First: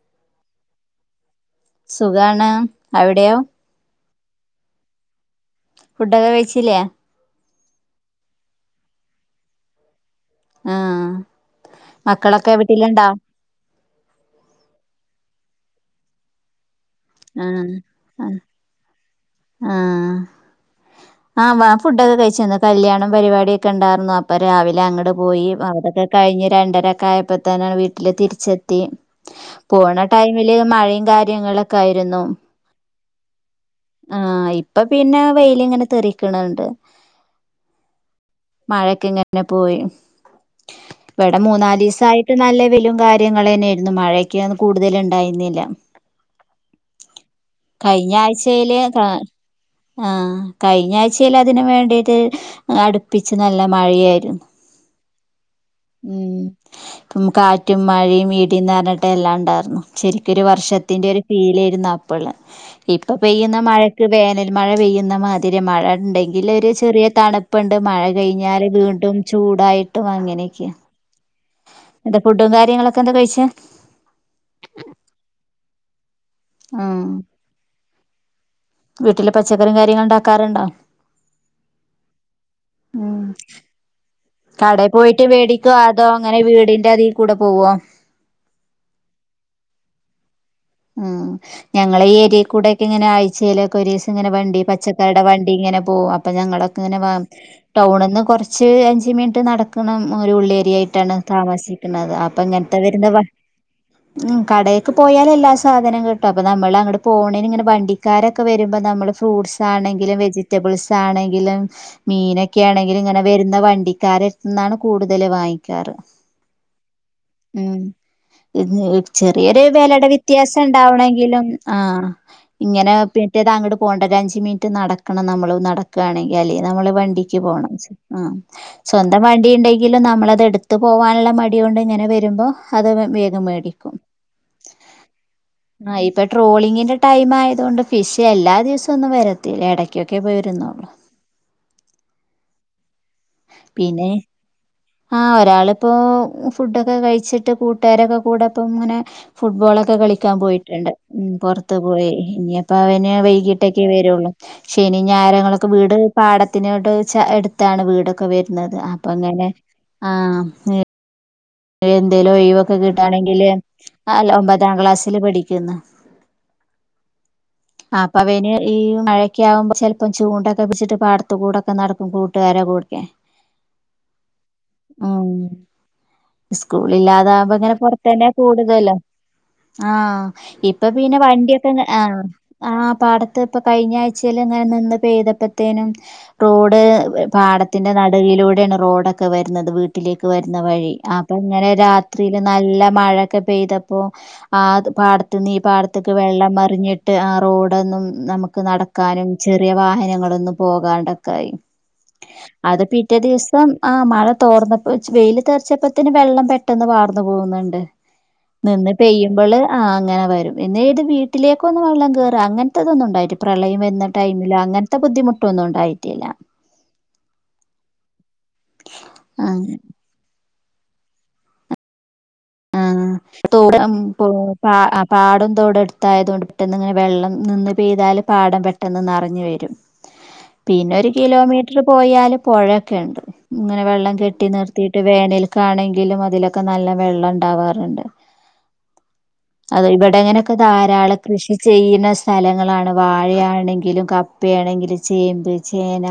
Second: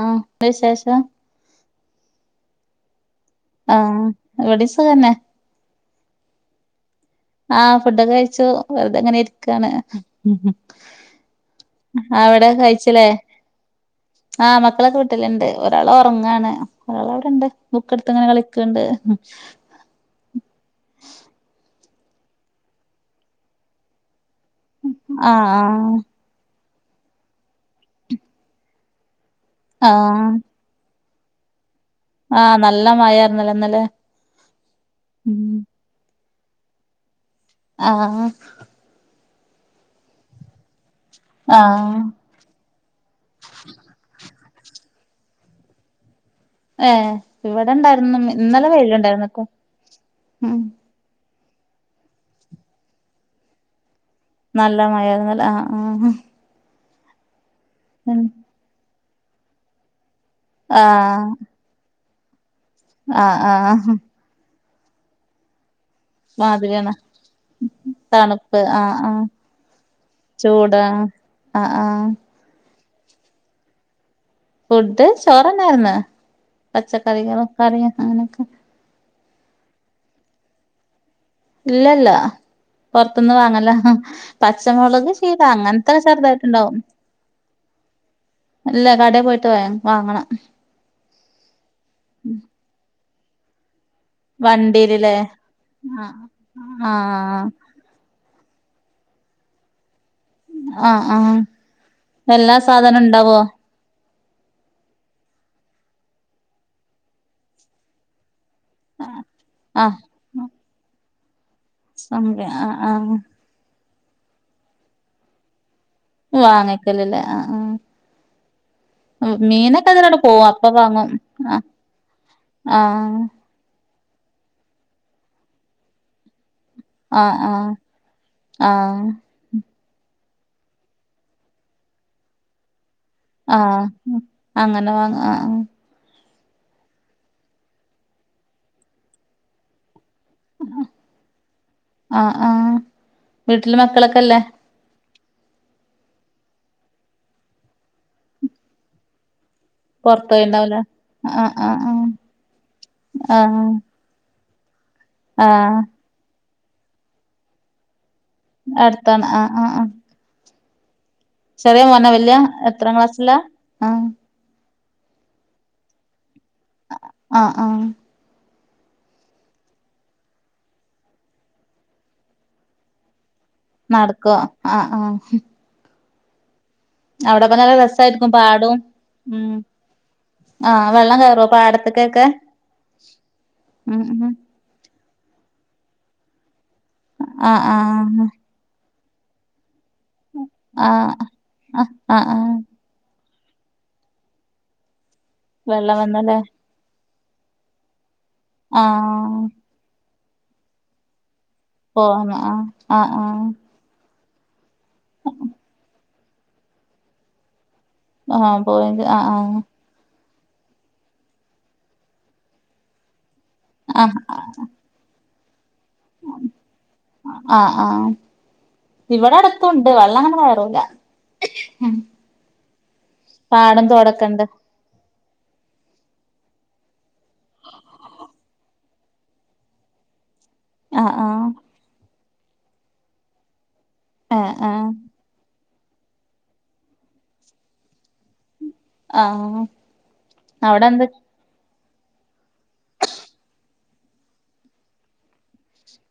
ആ വെയസേഷം സുഖാണ്. അവിടെയോ? ആഹ്.. ഇവടിം സുഗന്നെ. ഫുഡൊക്കെ കഴിച്ചില്ലേ? ആഹ് ഫുഡൊക്കെ കഴിച്ചു. വെറുതെങ്ങനെ ഇരിക്കാണ്. ഉം. ഉം. ആഹ് അവടെ മക്കളൊക്കെ വീട്ടിലുണ്ടോ കഴിച്ച്ലേ? ആഹ് മക്കളൊക്കെ വീട്ട്ല്ണ്ട്. ഒരാൾ ഒറങ്ങാണ്, ഒരാളവടണ്ട് ആഹ് ബുക്ക് എടുത്ത്ങ്ങനെ ആഹ് കളി ക്കണ്ട്. ആഹ്... ആ വാ ഫുഡൊക്കെ കഴിച്ച ന്ന് കല്യാണം പരിപാടിക്കെ ണ്ടാര്ന്നു അപ്പ പ്പൊ രാവിലെ ആഹ് അങ്ങട്പോയി. അവിടെക്കെ കഴിഞ്ഞ് രണ്ടരൊക്കെആയപ്പേ തന്നെ വീട്ടില് തിരിച്ചെത്തി. ആഹ് പോണ ആഹ് ടൈമില് മഴേ കാര്യങ്ങളൊക്കെ ആയിരുന്നു. ആഹ് നല്ല മഴയാര്ന്നല്ലേ ഇന്നലേ ആഹ് ഇപ്പ പിന്നെ വെയ്ല് ങ്ങനെ തെറിക്ണ് ണ്ട്. ആഹ് അഹ് മഴക്കെ ഇങ്ങനെ പോയി. വടെ ആഹ് മൂന്നാലീസായി ട്ട് നല്ല വെയിലും കാര്യങ്ങളെന്നെരുന്നു മഴക്ക കൂടുതല് ണ്ടായിരുന്നില്ല. ഏഹ് ഇവടെണ്ടായിരുന്നു ഇന്നലെ വെയില് ഏഹ് ആഹ് കഴിഞ്ഞ ആഴ് ചിലതിന് വേണ്ടിട്ട് അടുപ്പിച്ച് നല്ല മഴയായിരു നല്ല മയാര്ന്ന്ലെ ആഹ് ആഹ് പ്പം കാറ്റും ഉം മഴയും ഈടിയുംന്നർഞ്ഞിട്ടെ എല്ലാംണ്ടായിരുന്നു. ശരിക്കരു വർഷത്തിന്റെ ഒരു ആഹ് ഫീലേരുന്നുഅപ്പള് ഇപ്പൊ ആഹ് പെയ്യുന്ന മഴ ആഹ് വേനൽ മഴ പെയ്യുന്ന മാ ത്തിരി മഴ ഇണ്ടെങ്കില് ഒരു മാതിരിയാണ് ചെറിയ തണുപ്പ്ണ്ട് മഴ തണുപ്പ് കഴിഞ്ഞാല് ആഹ് വീണ്ടും ആഹ് ചൂടായിട്ടും അങ്ങനെയൊക്കെ ചൂടാ ആഹ് അഹ് ആഹ് ഫുഡും കാര്യങ്ങളൊക്കെ എന്താ കഴിച്ചേ? ഫുഡ് ചോറ്ന്നായ്‌ര്ന്ന് ഉം പച്ചക്കറികളും കറിയും അങ്ങനെയൊക്കെ വീട്ടില് പച്ചക്കറിം കാര്യങ്ങളും ണ്ടാക്കാറുണ്ടോ? ഇല്ലല്ല ഉം പൊർത്ത്ന്ന് വാങ്ങല. കടയിൽ പച്ചമുളക്, പോയിട്ട് ശീര, മേടിക്കോ അങ്ങൻത്തെ അതോ അങ്ങനെ ചെറുതായിട്ടുണ്ടാവും. വീടിന്റെ അതിൽ കൂടെ പോവോ എല്ല കടേ പോയിട്ട് വാങ്ങണം ഉം ഞങ്ങള ഈ ഏരിയേ കൂടെ ഒക്കെ ങ്ങനെ ആയ്ച്ചല് കൊരീസം ങ്ങനെ വണ്ടി വണ്ടീല്ല്ലേ പച്ചക്കടെ വണ്ടി ഇങ്ങനെ പോഉ ആഹ് അപ്പൊ ഞങ്ങളൊക്കെ ങ്ങനെ വാ ആഹ് ടൗണ്ന്ന് കൊർച്ച് അഞ്ച മിനിറ്റ് നട ക്കണം ഒരു ഉള്ളേരിയ ആഹ് ആയിട്ടാണ് ആഹ് താമസിക്കുന്നത് അപ്പൊ എല്ലാ ഇങ്ങൻത്തെ സാധനം വരുന്ന വ ഇണ്ടാവോ ഉം കടേക്ക് പോയാലല്ലാസ് സാധനം കിട്ടും അപ്പോ നമ്മൾ അങ്ങട്ട് പോണേന് ഇങ്ങനെ വണ്ടിക്കാരൊക്കെ വരുമ്പോ നമ്മൾ ഫ്രൂട്ട്സ് ആഹ് ആണെങ്കിലും വെജി റ്റബിൾസാണെങ്കിലും സംഖ്യ ആഹ് മീനൊക്കെണെങ്കില് ആഹ് ഇങ്ങനെ വര് ന്ന വണ്ടിക്കാരെട്ത്ത്ന്നാണ് കൂടുതല് വാങ്ങിക്കാറ് വാങ്ങിക്കലില്ലേ ആഹ് ഉം ആഹ് ചെറിയൊരു മീനൊക്കെ വേലടെ അതിനോട് വി പോവും ത്യാസം അപ്പ വാങ്ങും ണ്ടാവണങ്കിലും ആഹ് ഇങ്ങനെ ആഹ് പിറ്റേന്ന ങ്ങട് പോണ്ടരഞ്ച് മിനിറ്റ് നടക്കണം നമ്മൾ നട ക്കാണെങ്കിൽ അല്ലേ നമ്മള് വണ്ടിക്ക് ആഹ് ആഹ് പോണം ആഹ് ആഹ് സ്വന്തം വ ണ്ടിണ്ടെങ്കില് നമ്മളത് എട്ത്ത് പോവാൻള്ള മട്ണ്ട് ങ്ങനെ വരുമ്പോ അത് വെ വെ ആഹ് അങ്ങനെ വാങ്ങ ആഹ് ആഹ് ആഹ് ഇപ്പൊ ട്രോളിങ്ങിന്റെ ടൈം ആയതുകൊണ്ട് ഫിഷ് എല്ലാ ദിവസവും ഒന്നും വരത്തില്ല ഇടയ്ക്കൊക്കെ പോയിരുന്നു ആഹ് ആഹ് വീട്ടില് പിന്നെ മക്കളൊക്കെല്ലേ ആഹ് ഒരാളിപ്പോ ഫുഡൊക്കെ കഴിച്ചിട്ട് കൂട്ടുകാരൊക്കെ കൂടെപ്പങ്ങനെ ഫുട്ബോളൊ പ്പൊ പൊറത്ത് കളിക്കാൻ പോയിണ്ടാവൂലേ പോയിട്ടുണ്ട് ഉം ആഹ് പുറത്ത് ആഹ് പോയി ഇനി അപ്പോ അവന് ആഹ് ആഹ് വൈകീട്ടൊക്കെ വരുള്ളൂ ശനി ഞായരങ്ങളൊക്കെ ആഹ് വീട് പാടത്തിനോട്ട് ച എടുത്താണ് വീടൊ ക്കെ വരുന്നത് അപ്പൊ അടുത്താണ് അങ്ങനെ ആഹ് ആഹ് ആഹ് ചെറിയ മോനാ എന്തേലും വല്യ ഒഴിവൊക്കെ എത്രാം ക്ലാസ്സിലാ കിട്ടാണെങ്കില് ആഹ് ഒമ്പതാം ക്ലാസ്സിൽ പഠി ക്കുന്നു ആഹ് ആഹ് ആഹ് അപ്പവന് ഈ മഴക്ക ആകുമ്പോ ചിലപ്പം ചൂണ്ടൊക്കെ പിടിച്ചിട്ട് പാടത് കൂടൊക്കെ നടക്കും കൂട്ടുകാരെ കൂടക്കെ നടക്കും ആഹ് ആഹ് അവിടെപ്പ സ്കൂളില്ലാതാകുമ്പം നല്ല ഇങ്ങനെ പുറത്തന്ന്യാ രസായിരിക്കും പാടും കൂടുതലും ഉം ആഹ് ഇപ്പൊ ആഹ് പിന്നെ വെള്ളം കേറോ വണ്ടിയൊക്കെ ആഹ് പാടത്ത്ക്കൊക്കെ ആഹ് പാടത്ത് ഇപ്പൊ കഴിഞ്ഞ ഉം ഉം ആഴ്ച്ചെല് അങ്ങനെ നിന്ന് പെയ്തപ്പത്തേനും റോഡ് ആഹ് പാടത്തിന്റെ ആഹ് നടുവിലൂടെയാണ് റോഡക് ക്കെ വരുന്നത് വീട്ടിലേക്ക് വരുന്ന വഴി ആഹ് അപ്പ ഇങ്ങനെ ആഹ് ആഹ് രാത്രിയില് ആഹ് നല്ല മഴ ക്കെ പെയ്തപ്പോ ആത് പാടത്ത്ന്ന് ഈ വെള്ളം പാടത്ത്ക്ക് വന്നല്ലേ വെള്ളം മറിഞ്ഞി ട്ട് ആ റോഡൊന്നും നമുക്ക് നടക്കാനും ആഹ് ചെറിയ വാഹനങ്ങളൊന്നും പോകാണ്ടൊക്കായി പോവാന് ആഹ് അത് ആഹ് പിറ്റേ ആഹ് ദിവസം ആഹ് മഴ തോർന്നപ്പൊ വെയില് തെർച്ചപ്പത്തന് വെള്ളം പെട്ടെന്ന് വാർന്നു പോകുന്നുണ്ട് ആഹ് നിന്ന് പോയത് ആഹ് പെയ്യുമ്പള് ആഹ് അങ്ങനെ വരും പിന്നെ ഇത് വീട്ടിലേക്കൊന്ന് വെള്ളം കേയറുക അങ്ങനത്തെതൊന്നും ഉണ്ടായിട്ടി പ്രളയം വരുന്ന ആഹ് ടൈമിലോ അങ്ങനത്തെ ബുദ്ധിമുട്ടൊന്നും ഉണ്ടായിട്ടില്ല ആഹ് ആഹ് ഇവിടെ ആഹ് അടുത്തുണ്ട് വെള്ളം അങ്ങനെ കയറൂല ഉം ആഹ് തോടൊക്കെണ്ട് [unintelligible] പാടം തോടെ അടുത്തായതുകൊണ്ട് പെട്ടെന്ന് ഇങ്ങനെ വെള്ളം നിന്ന് പെയ്താല് പാടം പെട് ട്ടന്ന് നറഞ്ഞു വരും പിന്നെ ഒരു ആഹ് ആഹ് കിലോമീറ്റർ പോയാലും പുഴയൊക്കെ ഇണ്ട്, ഇങ്ങനെ വെള്ളം കെട്ടി ആഹ് ആഹ് നിർത്തിയിട്ട് വേനൽക്കാണെങ്കിലും അതിലൊക്കെ നല്ല വെള്ളം ഇൻ ണ്ടവാറുണ്ട് ആഹ് അത് ഇവിടെങ്ങനൊക്കെ അവിടെ എന്ത് ധാരാളം കൃഷി ചെയ്യുന്ന സ്ഥലങ്ങളാണ് വാഴയാണെങ്കിലും കപ്പയാണെങ്കിലും ചേമ്പ് ചേന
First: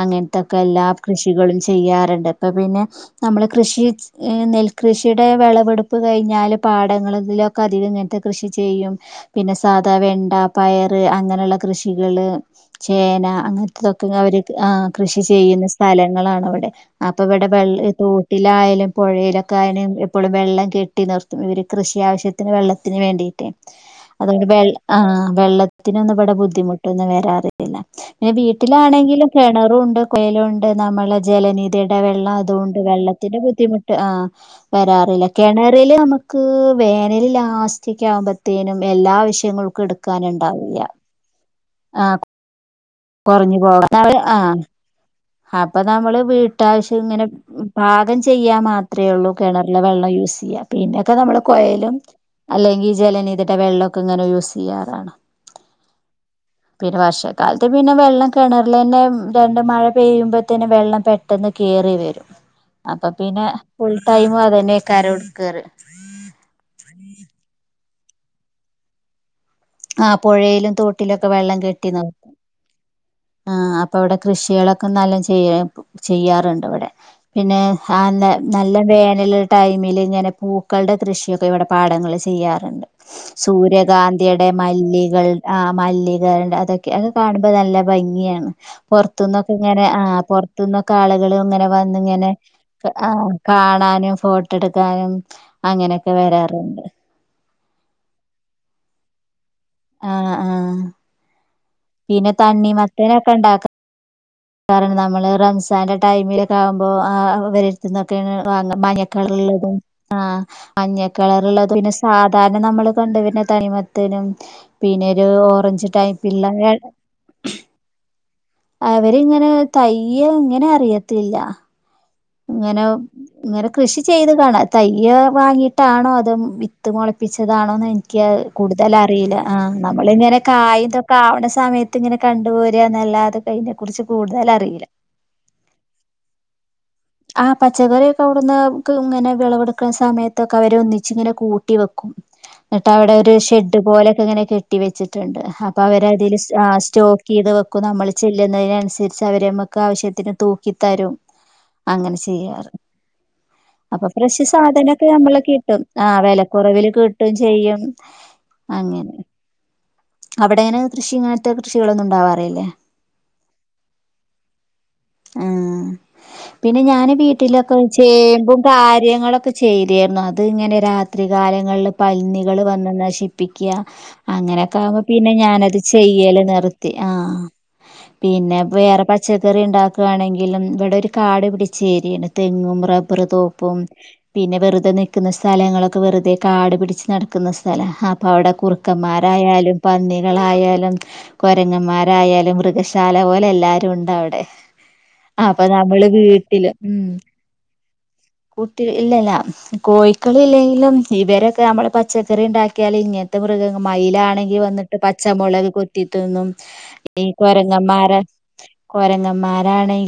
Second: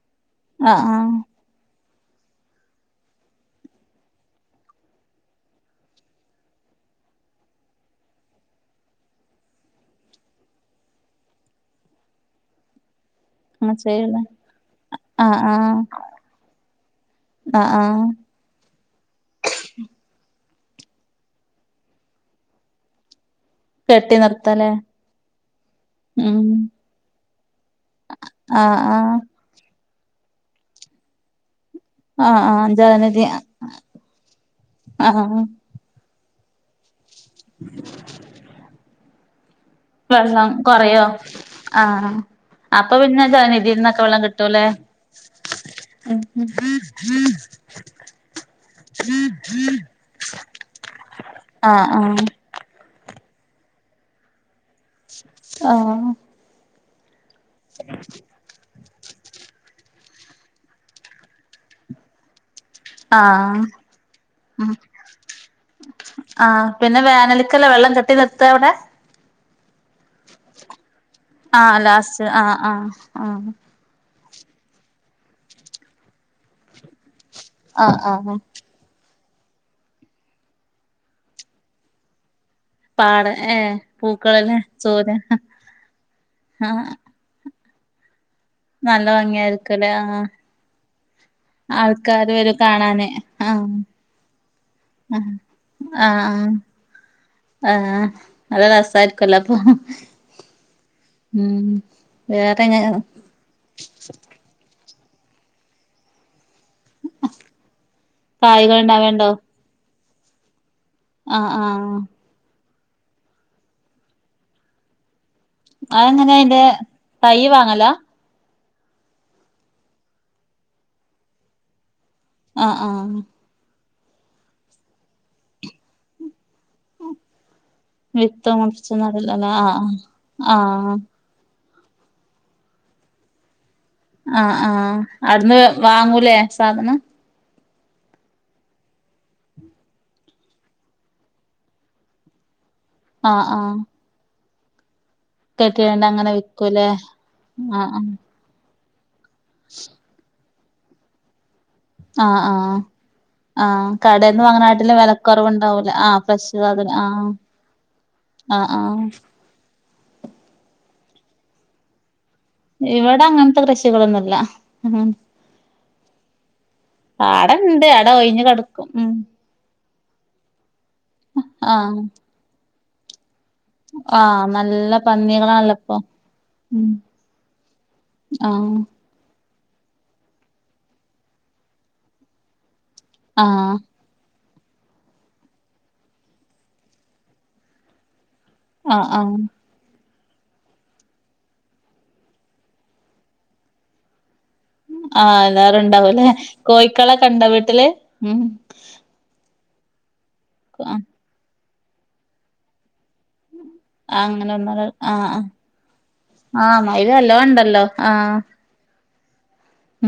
അങ്ങൻത്തൊക്കെ ആഹ് എല്ലാ ആഹ് കൃഷികളും ചെ ചെയ്യാറുണ്ട് അപ്പ പിന്നെ നമ്മൾ കൃഷി നെൽകൃഷിയുടെ വിളം വടുപ്പ് കഴിഞ്ഞാൽ പാടങ്ങളലൊക്കെ അധികം ഇങ്ങനത്തെ കൃഷി ചെയ്യും പിന്നെ സാധാ വെണ്ട പയറ് അങ്ങനെയുള്ള കൃഷികള് ചേന അങ്ങനെ അങ്ങൻത്തതൊക്കെ ചെയ്യൂലേ അവര് ആഹ് കൃഷി ആഹ് ചെയ്യുന്ന ആഹ് സ്ഥലങ്ങളണവിടെ അപ്പൊ ഇവിടെ ആഹ് വെള്ള ആഹ് തോ ട്ടിലായാലും പുഴയിലൊക്കെ ആയാലും എപ്പളും വെള്ളം കെട്ടി നിർത്തും ഇവര് കൃഷി ആവശ്യത്തിന് വെള്ളത്തിന് വേണ്ടിട്ടേ കെട്ടി അതുകൊണ്ട് വെ നിർത്തല്ലേ ആഹ് വെള്ളത്തിനൊന്നും ഇവിടെ ഉം ബുദ്ധിമുട്ടൊന്നും വരാറ് പിന്നെ ആഹ് ആഹ് വീട്ടിലാണെങ്കിലും കിണറും ഉണ്ട് കൊയലുണ്ട് നമ്മള ജലനി ധിടെ വെള്ളം ആഹ് ആഹ് അതുണ്ട് ജലനിധി വെള്ളത്തിന്റെ ബുദ്ധിമുട്ട് ആഹ് വരാറില്ല ആഹ് കിണറില് നമുക്ക് വേനലിൽ ലാസ്റ്റക്ക് ആകുമ്പത്തേനും എല്ലാ ആവിശ്യങ്ങൾക്കും എടു വെള്ളം കന്ണ്ടാവില്ല കൊറയോ ആഹ് അപ്പൊ പിന്നെ ജനിതീന്ന് ഒക്കെ വെള്ളം ആ കിട്ടൂലേ അപ്പൊ നമ്മള് വീട്ടാവശ്യം ഇങ്ങനെ പാകം ചെയ്യാ മാത്രെ ഉള്ളൂ കിണറിലെ വെള്ളം യൂസ് ചെയ്യാ പിന്നൊക്കെ നമ്മള് ആഹ് കൊയലും ആഹ് അല്ലെങ്കി ജലനിധിടെ വെള്ളൊക്കെ ഇങ്ങനെ യൂസ് ചെയ്യാ ആഹ് പിന്നെ വർഷക്കാലത്ത് പിന്നെ വെള്ളം കിണറിലന്നെ രണ്ട് മഴ പെയ്യുമ്പത്തെനും വെള്ളം പെട്ടെന്ന് കേറി വരും അപ്പൊ പിന്നെ ആഹ് ഫുൾ ടൈമും ഉം അതന്നെയക്കാരം എടുക്കാറ് ആഹ് പിന്നെ വേനല്ക്കല്ലേ വെള്ളം കെട്ടി നിർത്ത അവിടെ ആഹ് പുഴയിലും തോട്ടിലൊക്കെ വെള്ളം ആഹ് കെട്ടി നിർത്തും ലാസ്റ്റ് ആഹ് ആഹ് ആഹ് അപ് പ്പ അവിടെ കൃഷികളൊക്കെ നല്ല ചെയ്യ ചെയ്യാറുണ്ട് അവിടെ പിന്നെ ആഹ് അന്ന ആഹ് നൽ നല്ല വേനല് ടൈമില് ഇങ്ങനെ പൂക്കളുടെ കൃഷിയൊക്കെ ഇവിടെ പാടങ്ങൾല് ചെയ്യാറുണ്ട്. പാട ഏഹ് സൂര്യകാന്തി പൂക്കളല്ലേ ചോര മല്ലികൾ ആഹ് മല്ലികളണ്ട് ആഹ് അതൊക്കെ അത് കാണുമ്പൊ നല്ല ഭംഗിയാണ് നല്ല പൊറത്ത്ന്നൊക്ക ഇങ്ങനെ ഭംഗിയായിരിക്കുംല്ലേ ആഹ് പൊറത്ത്ന്ന് ഒക്ക ആളുകള് ഇങ്ങനെ വന്ന് ഇങ്ങനെ ആൾക്കാര് വരും കാണാന് ആഹ് കാണാനും ഫോട്ട ഇട്ക്കാനും ആഹ് അങ്ങനൊക്കെ ആഹ് വരാറ്ണ്ട് ആഹ് നല്ല രസയ്ര്ക്കുലെ അപ്പൊ ആഹ് ആഹ് ഉം പിന്ന തണ്ണി വേറെങ്ങ മത്തനൊക്ക ഇണ്ടാക്ക കാര്ണ നമ്മളെ റംസാന്റെ ടൈമില് ക്കാവുമ്പൊ ആഹ് അവ ഇവരര്ത്തൊന്നൊക്കേണ് വാങ്ങ കായ്കൾ ഇണ്ടാവേണ്ടോ മഞ്ഞക്കളറള്ളതും ആഹ് മഞ്ഞ ആഹ് കളറ്ള്ളതും ആഹ് പിന്നെ സാധാര്ണ നമ്മള് കണ്ട് വര്ണ തണിമത്തനും പിന്നൊരു ഓ റഞ്ച് ടൈയ്പ്പില്ല ഏഹ് തയ്യ് വാങ്ങലാ അവരിങ്ങനെ തയ്യ് എങ്ങനാ അറിയത്തില്ല ആഹ് ഇങ്ങനെ ആഹ് ഇങ്ങനെ കൃഷി ചെയ്ത് കാണ തയ്യ് വാങ്ങീട്ടാണൊ അതൊ വി ത്ത് മുളപ്പിച്ചതാണോന്ന് എൻക്ക് വിത്ത് മുറിച്ച് കൂടുതലറീല നടലല്ലേ ആഹ് നമ്മളിങ്ങനെ കായ് ആഹ് ഇതൊക്കാവ്ണ സമയത്ത് ത്ത് ഇങ്ങനെ കണ്ടുപോര ന്നല്ലാതെ അയിനെ കുറ്ച്ച് കൂ ആഹ് ആഹ് അവ്ട്ന്ന് വാങ്ങൂലേ സാധനം ആഹ് പച്ചക്കറിയൊക്കെ അവ്ടുന്ന് ക് ഇങ്ങനെ വെളവെടുക്ക്ന്ന സമയത്തൊക്കെ അവര് ഒന്നിച്ച് ഇങ്ങനെ കൂട്ടി വെക്കും ഇന്നിട്ട് അവിടെ ഒരു ആഹ് ആഹ് ഷെഡ് പോലൊക്ക ഇങ്ങന കെ ട്ടി വെച്ചിട്ട്ണ്ട് അപ്പൊ കെട്ടിയോണ്ട് അങ്ങനെ അവരതില് ആഹ് വിക്കൂലേ സ്റ്റോക്കീത് വെക്കും ആഹ് ആഹ് നമ്മള് ചെല്ലുന്നതിനൻസരിച്ച് ച്ച് അവര് നമ്മക്ക് ആവശ്യത്തിന് തൂക്കി തരും അങ്ങനെ ആഹ് ചെയ്യാറ് ആഹ് ആഹ് അപ്പൊ കടേന്ന് ഫ്രഷ് വാങ്ങണാട്ടിലും സാധനൊക്ക നമ്മള് കിട്ടും വെലക്കൊറവുണ്ടാവൂല ആഹ് ഫ്രഷ് വെലക്കുറവില് സാധനം ആഹ് കിട്ടും ചെയ്യും ആഹ് ആഹ് അവിടെങ്ങനെ കൃഷിങ്ങൻത്തെ കൃഷികളൊന്നും ഉണ്ടാവാറില്ലെ ഇവടെ അങ്ങൻത്തെ കൃഷികളൊന്നുല്ല ആഹ് പിന്നെ ഞാന് വീട്ടിലൊക്ക പാടണ്ട് ആടെ ഒഴിഞ്ഞ് ചേമ്പും കെടക്കും ഉം കാര്യങ്ങളൊക്കെ ചെരിയായിരുന്നു അത് ഇങ്ങനെ രാത്രികാലങ്ങൾല് ആഹ് പന്നികള് വന്ന് നശി പ്പിക്ക ആഹ് അങ്ങന നല്ല താവുമ്പ പിന്നെ പന്നികളാണല്ലോ ഞാനത് ഇപ്പൊ ചെയ്യല് ഉം നിർത്തി ആഹ് പിന്നെ ആഹ് വേറെ ച്ചക്കറി ഇണ്ടാക്കാണെങ്കിലും ഇവടൊര് കാട് പിടിച്ചേരിയേണ് തെങ്ങും റബ് ബ്ബറ് ആഹ് തോപ്പും പിന്നെ വെറ്തെ നിക്കുന്ന സ്ഥലങ്ങളൊക്കെ വെറ്തെ കാട്പിടിച്ച് നടക്കുന്ന സ്ഥലാ അപ്പ അവടെ ആഹ് ആഹ് കുറ്ക്കന്മാരായാലും പന്നികളായാലും കൊരങ്ങന്മാരായാലും മൃഗശാല പോലെ എല്ലാരു ഉണ്ട് അവടെ ആഹ് അപ്പൊ എല്ലാരും നമ്മള് ഉണ്ടാവൂലേ വീട്ടില് ഉം കോഴിക്കളൊക്കെ ഇണ്ടോ വീട്ടില് ഉം കുട്ടി ഇല്ലല്ല കോഴിക്കള് ആഹ് ഇല്ലേങ്കിലും ഇവരൊക്കെ നമ്മള് പച്ചക്കറി ഇണ്ടാക്ക്യാല് ഇങ്ങ ത്ത്‌ മൃഗങ്ങ ആഹ് മയിലാണ് അങ്ങനെ ഒന്നര വന്നിട്ട് ആഹ് ആഹ് പച്ചമൊളക് കൊത്തിതിന്നും ആഹ് മയില് ഈ നല്ലോം ഇണ്ടല്ലോ കൊരങ്ങന്മാര് ആഹ്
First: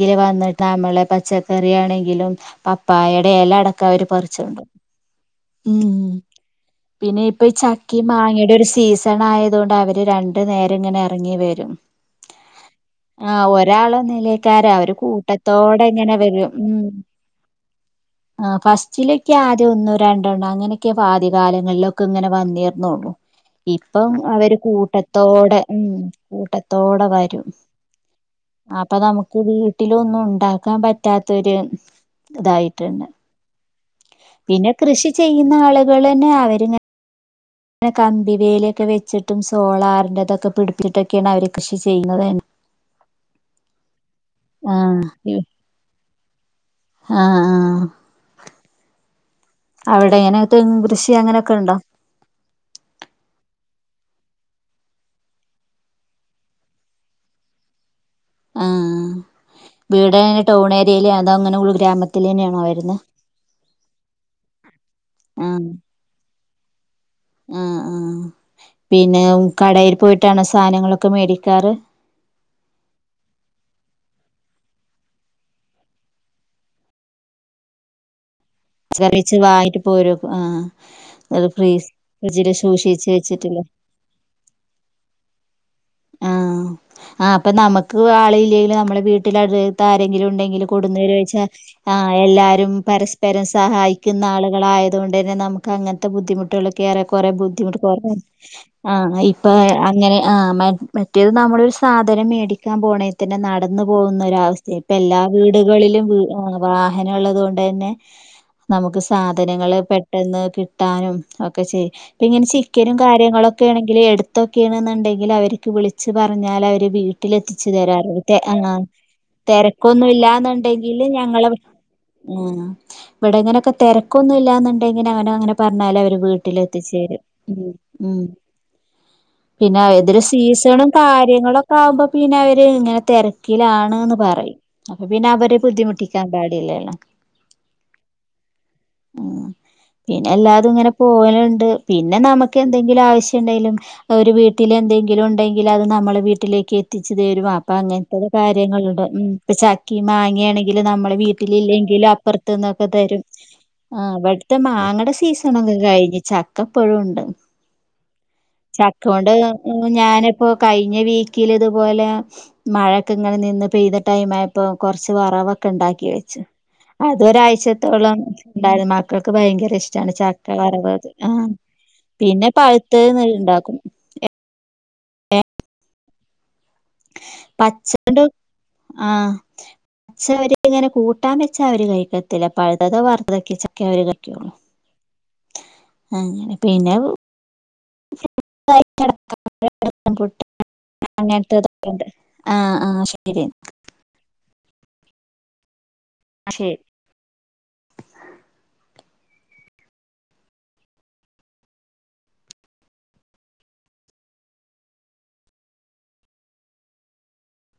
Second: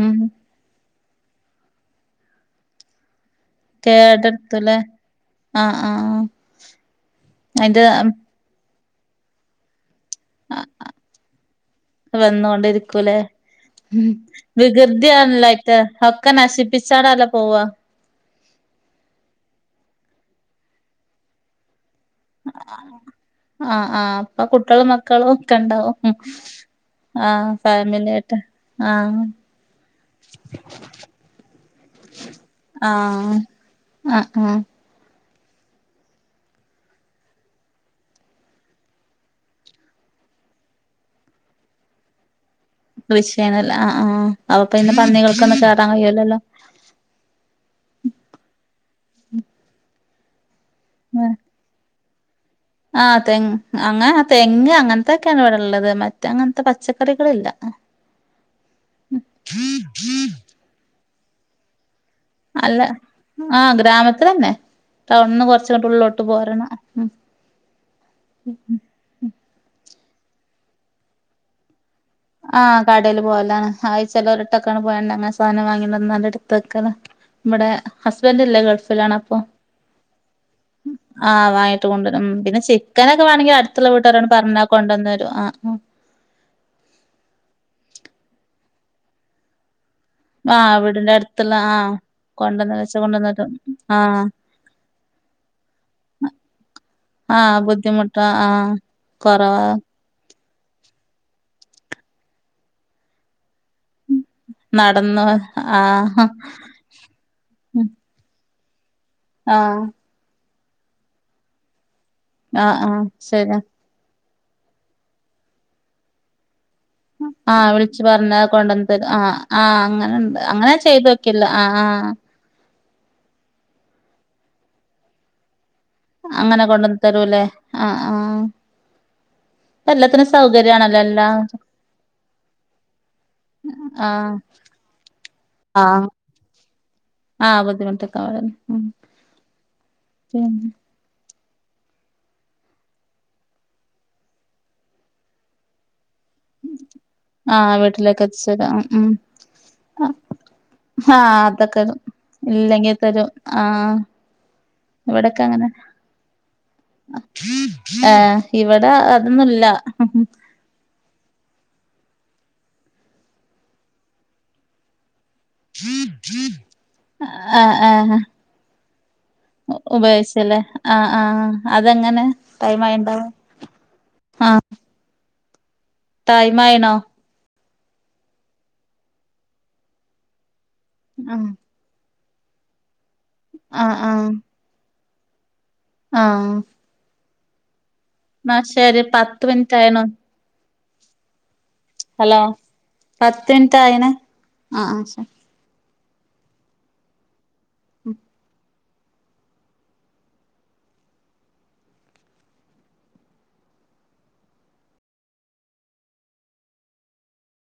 ഉം വന്നിട്ട് നമ്മളെ പച്ചക്കറി ആണെങ്കിലും പപ്പായേടെ എല അട ക്കെ അവര് പറിച്ചൊണ്ടോവും കേടെടുത്തുല്ലേ ആഹ് ഉം ആഹ് പിന്നെ ഇപ്പ ഈ അയിന്റെ ചക്കി മാങ്ങിടെ ഒരു സീസണായതോണ്ട് അവര് രണ്ട് ട്ട് നേരങ്ങനെ എറ്ങ്ങി വെരും വന്നോണ്ടിരിക്കുലേ ഉം ഒരാളൊന്നുല്ലേക്കാരം അവര് വികൃതിയല്ലയ്റ്റ കൂട്ടത്തോടെ ഇങ്ങനെ ഒക്ക നശിപ്പിച്ചാണല്ലോ പോവ ആഹ് ഫസ്റ്റിലൊക്കെ ആദ്യം ഒന്നും രണ്ടെണ്ണം അങ്ങനെയൊക്കെ ആദ്യ കാലങ്ങളിലൊക്ക ഇങ്ങനെ വന്നീർന്നൊള്ളു ആഹ് ഇപ്പം ആഹ് അപ്പൊ അവര് കുട്ടികളും മക്കളും ഒക്കെ കൂട്ടത്തോടെ ഉം ഇണ്ടാവും കൂട്ടത്തോടെ വരും. ആഹ് ഫാമിലി ആയിട്ട് അപ്പ ആഹ് നമുക്ക് വീട്ടിലൊന്നും ണ്ടാക്കാൻ പറ്റാത്തോര് ഇതായിട്ട്ണ്. ആഹ് ആഹ് ആഹ് പിന്നെ കൃഷി ചെയ്യുന്ന ആള്കളെന്നെ അവരിങ്ങ ഇങ്ങനെ കമ്പിവേലി ഒക്കെ വെച്ചിട്ടും സോളാറിന്റെ ഇതൊക്കെ പിട്പ്പിച്ചിട്ടൊക്കെയാണ് അവര് കൃഷി ചെയ്യുന്നതന്നെ കൃഷിണല്ലേ അഹ് ആഹ് അപ്പൊ പിന്നെ ആഹ് പന്നികൾക്കൊന്നും കേറാൻ കയുലല്ലോ. ആഹ് ആഹ് ഉം അവിടെ എങ്ങനെ തെങ്‌ കൃഷി അങ്ങനെയൊക്കെ ഇണ്ടോ. ആഹ് തെങ് അങ്ങ തെങ്ങ് അങ്ങൻത്തോക്കേണ് ഇവിടെ ഇള്ളത്. മറ്റെഅങ്ങൻത്തെ പച്ചക്കറികള് ഇല്ല. ആഹ് വീടെങ്ങനെ ടൗൺ ഏരിയയിലെ അതോ അങ്ങനെ ഉൾ ഗ്രാമത്തി അല്ല ആഹ് ഗ്രാമത്തിലെന്നെ. ടൗണ്ന്ന് ആഹ് കൊറ്ച് ഇങ്ങട്ട് ഉള്ളോട്ട് പോരണം ഉം. ആഹ് ആഹ്. പിന്നെ കടേൽ പോയിട്ടാണോ സാനങ്ങളൊക്കെ മേടിക്കാറ്. ആഹ് കടേല് പോവലാണ്. ആയി ചെലോര് ട്ടൊക്കാണ് പോയണ്ടങ്ങെനെ സാനം വാങ്ങി ക്കൊണ്ടന്നാണ്ട് ഇട്ത്തക്കല മ്മടെ ഹസ്ബന്റില്ല ഗൾ പ്പ് ചെറിച്ച് ലാണപ്പം. വാങ്ങിട്ട് പോരും ആഹ് അത് ആഹ് വാങ്ങിട്ട് ഫ്രീസ് കൊണ്ടെരും. ഫ്രിഡ്ജില് പിന്നെ സൂക്ഷിച്ച് ചിക്കെനോക്കെ വാണെങ്കി വെച്ചിട്ടില്ലേ ത്ത്‌ള്ള വീട്ട്കാരോട് പറ്ഞാ കൊണ്ടന്നെരും ആഹ് ആഹ് ആഹ് അപ്പ നമ്മക്ക് ആള്ല്ലേലും നമ്മളെ വീട്ടിലത് ത്ത്‌ ആരെങ്കിലും ആഹ് ഇണ്ടെങ്കില് ആഹ് കൊട്ന്ന് വീടിന്റെ വെരോയ്ച്ചാ അടുത്തുള്ള ആഹ് എല്ലാരും കൊണ്ടന്ന് വെച്ച കൊണ്ടന്ന് പരസ്പരം തരും ആഹ് സഹായിക്കുന്ന ആളുകളായ അത്കൊണ്ടെന്നെ നമുക്ക് അങ്ങൻത്തെ ബുദ്ധിമുട്ടുകൾ ഏറെ കൊറെ കൊറെ ആഹ് ബുദ്ധിമുട്ട് കൊറയാൻ ബുദ്ധിമുട്ടാ ആഹ് ഇപ്പ കൊറവാ അങ്ങനെ ആഹ് മറ്റേത് നമ്മളൊരു സാധനം മേടിക്കാൻ പോണ തന്നെ നടന്ന് പോകുന്ന ഒരവസ്ഥ ഇപ്പ എല്ലാ നടന്നു വീടുകളിലും ആഹ് ആഹ് വാ അങ്ങന ഉള്ളത് കൊണ്ട് തന്നെ നമുക്ക് സാധനങ്ങള് പെ പെട്ടെന്ന് കിട്ടാനും ഒക്കെ ചെയ്. ഇപ്പ. ങ്ങനെ ആഹ് ചിക്കനും ആഹ് ശരി കാര്യങ്ങളൊക്കെ ആണെ ങ്കില് എട്ത്തൊക്കേണ്ന്നെണ്ടെങ്കിൽ അവർക്ക് വിളിച്ച്പറഞ്ഞാല് അവര് വീട്ടിലെത്തിച് ആഹ് വിളിച്ചു തരാറ്. പറഞ്ഞ ആഹ് കൊണ്ടന്ന് തരും ആഹ് ആഹ് തെരക്കൊന്നും അങ്ങനെണ്ട് അങ്ങനെ ഇല്ലാന്ന്ണ്ടെങ്കില് ചെയ്ത് നോക്കില്ല ഞങ്ങളെ ആഹ് ആഹ് ആഹ് ഇവെടെ ഇങ്ങനൊക്കെ തെര്ക്കൊന്നും ഇല്ലാന്ന്ണ്ടെങ്കില് അവനെ അങ്ങനെ പറഞ്ഞാല് ന്റെ അങ്ങനെ കൊണ്ടന്ന് വിട്ട്ലെത്തിചെരും തരൂല്ലേ ആഹ് ഉം ആഹ് പിന്നെ ഇപ്പ ഇത് ല് എല്ലാത്തിനും സ് സീസണും സൗകര്യാണല്ലോ എല്ലാ കാര്യങ്ങളൊക്കെ ആകുമ്പോ പിന്നെ അവര് ഇങ്ങനെ തെരക്കിലാണ്. ആഹ് പറയും അപ്പ പിന്നെ അവരെ ആഹ് ബുദ്ധിമുട്ടിക്കാൻ പാടില്ലല്ലോ ആഹ് ബുദ്ധിമുട്ടിക്കാ ഉം പിന്നെ എല്ലാതും [unintelligible] ഇങ്ങനെ പോവല്ണ്ട്. പിന്നെ നമക്ക് എന്തെങ്കിലും ആവശ്യംണ്ടെങ്കിലും ഒര് വീട്ടിൽ എന്തെ ങ്കിലുണ്ടെങ്കില് അത് നമ്മളെ വീട്ടി വീട്ടിലേക്ക് എത്തിച്ചു തെരും. അപ്പ ആഹ് വീട്ടിലേക്ക് അങ്ങൻത്തത് എത്തിച്ചേരാ കാര്യങ്ങള്ണ്ട് ഉം പ്പൊ ചക്കീ ഉം മാങ്ങയാണെ ഇല് നമ്മളെ ആഹ് അതൊക്കെ വീട്ടിലില്ലെങ്കിലും അപ്പർത്ത്ന്നൊക്കെ തരും ആഹ് അവട്ത്തെ മാങ്ങടെ ഇവിടൊക്കെ അങ്ങനെ സീസണൊക്കെ കഴിഞ്ഞു. ഇ ചക്ക ഇപ്പഴൂണ്ട് ഏഹ് ഇവിടെ ചക്കോണ്ട്. അതൊന്നുല്ല [unintelligible] ഞാനിപ്പോ കഴിഞ്ഞ വീക്കില് തതുപോലെ. മഴൊക്കെ ഇങ്ങനെ നിന്ന് പെയ്ത ടൈമായ പ്പോ കൊറച്ച് വറവൊ ക്കെ ഇണ്ടാക്കി വെച്ച് അത് ആഹ് ഒരാഴ്ചത്തോളം ആഹ് ണ്ടായിരു മക്കൾക്ക് ഭയങ്കര ഇഷ്ട്ടാണ് ചക്ക ഉപയോഗിച്ചല്ലേ ഗ്രാന്റ. ആഹ് അതെങ്ങനെ പിന്നെ ടൈമായിണ്ടാവും പഴുത്തേന്ന്ണ്ടാക്കും. ആഹ് ടൈമായിണോ. പച്ചോണ്ട് ആഹ് പച്ചവര് ഇങ്ങനെ കൂട്ടാൻ ആഹ് വെച്ചാ അവര് കഴിക്കത്തി തിലപ്പഴ്ത്തതോ വറുത്തതൊക്കെച്ചക്കെ ആഹ് അവര് ആഹ് കൈകൊള്ളു. ഉം ഉം അങ്ങനെ പിന്നെ. ആഹ് ശെരി പത്ത് മിൻറ്റായിണു. ആഹ് അങ്ങൻത്തതൊക്കണ്ട് ആഹ്, ആഹ് ശരി. ത്തായേണ് അഹ് ആഹ് ശെ ആഹ് ശെരി. ഉം.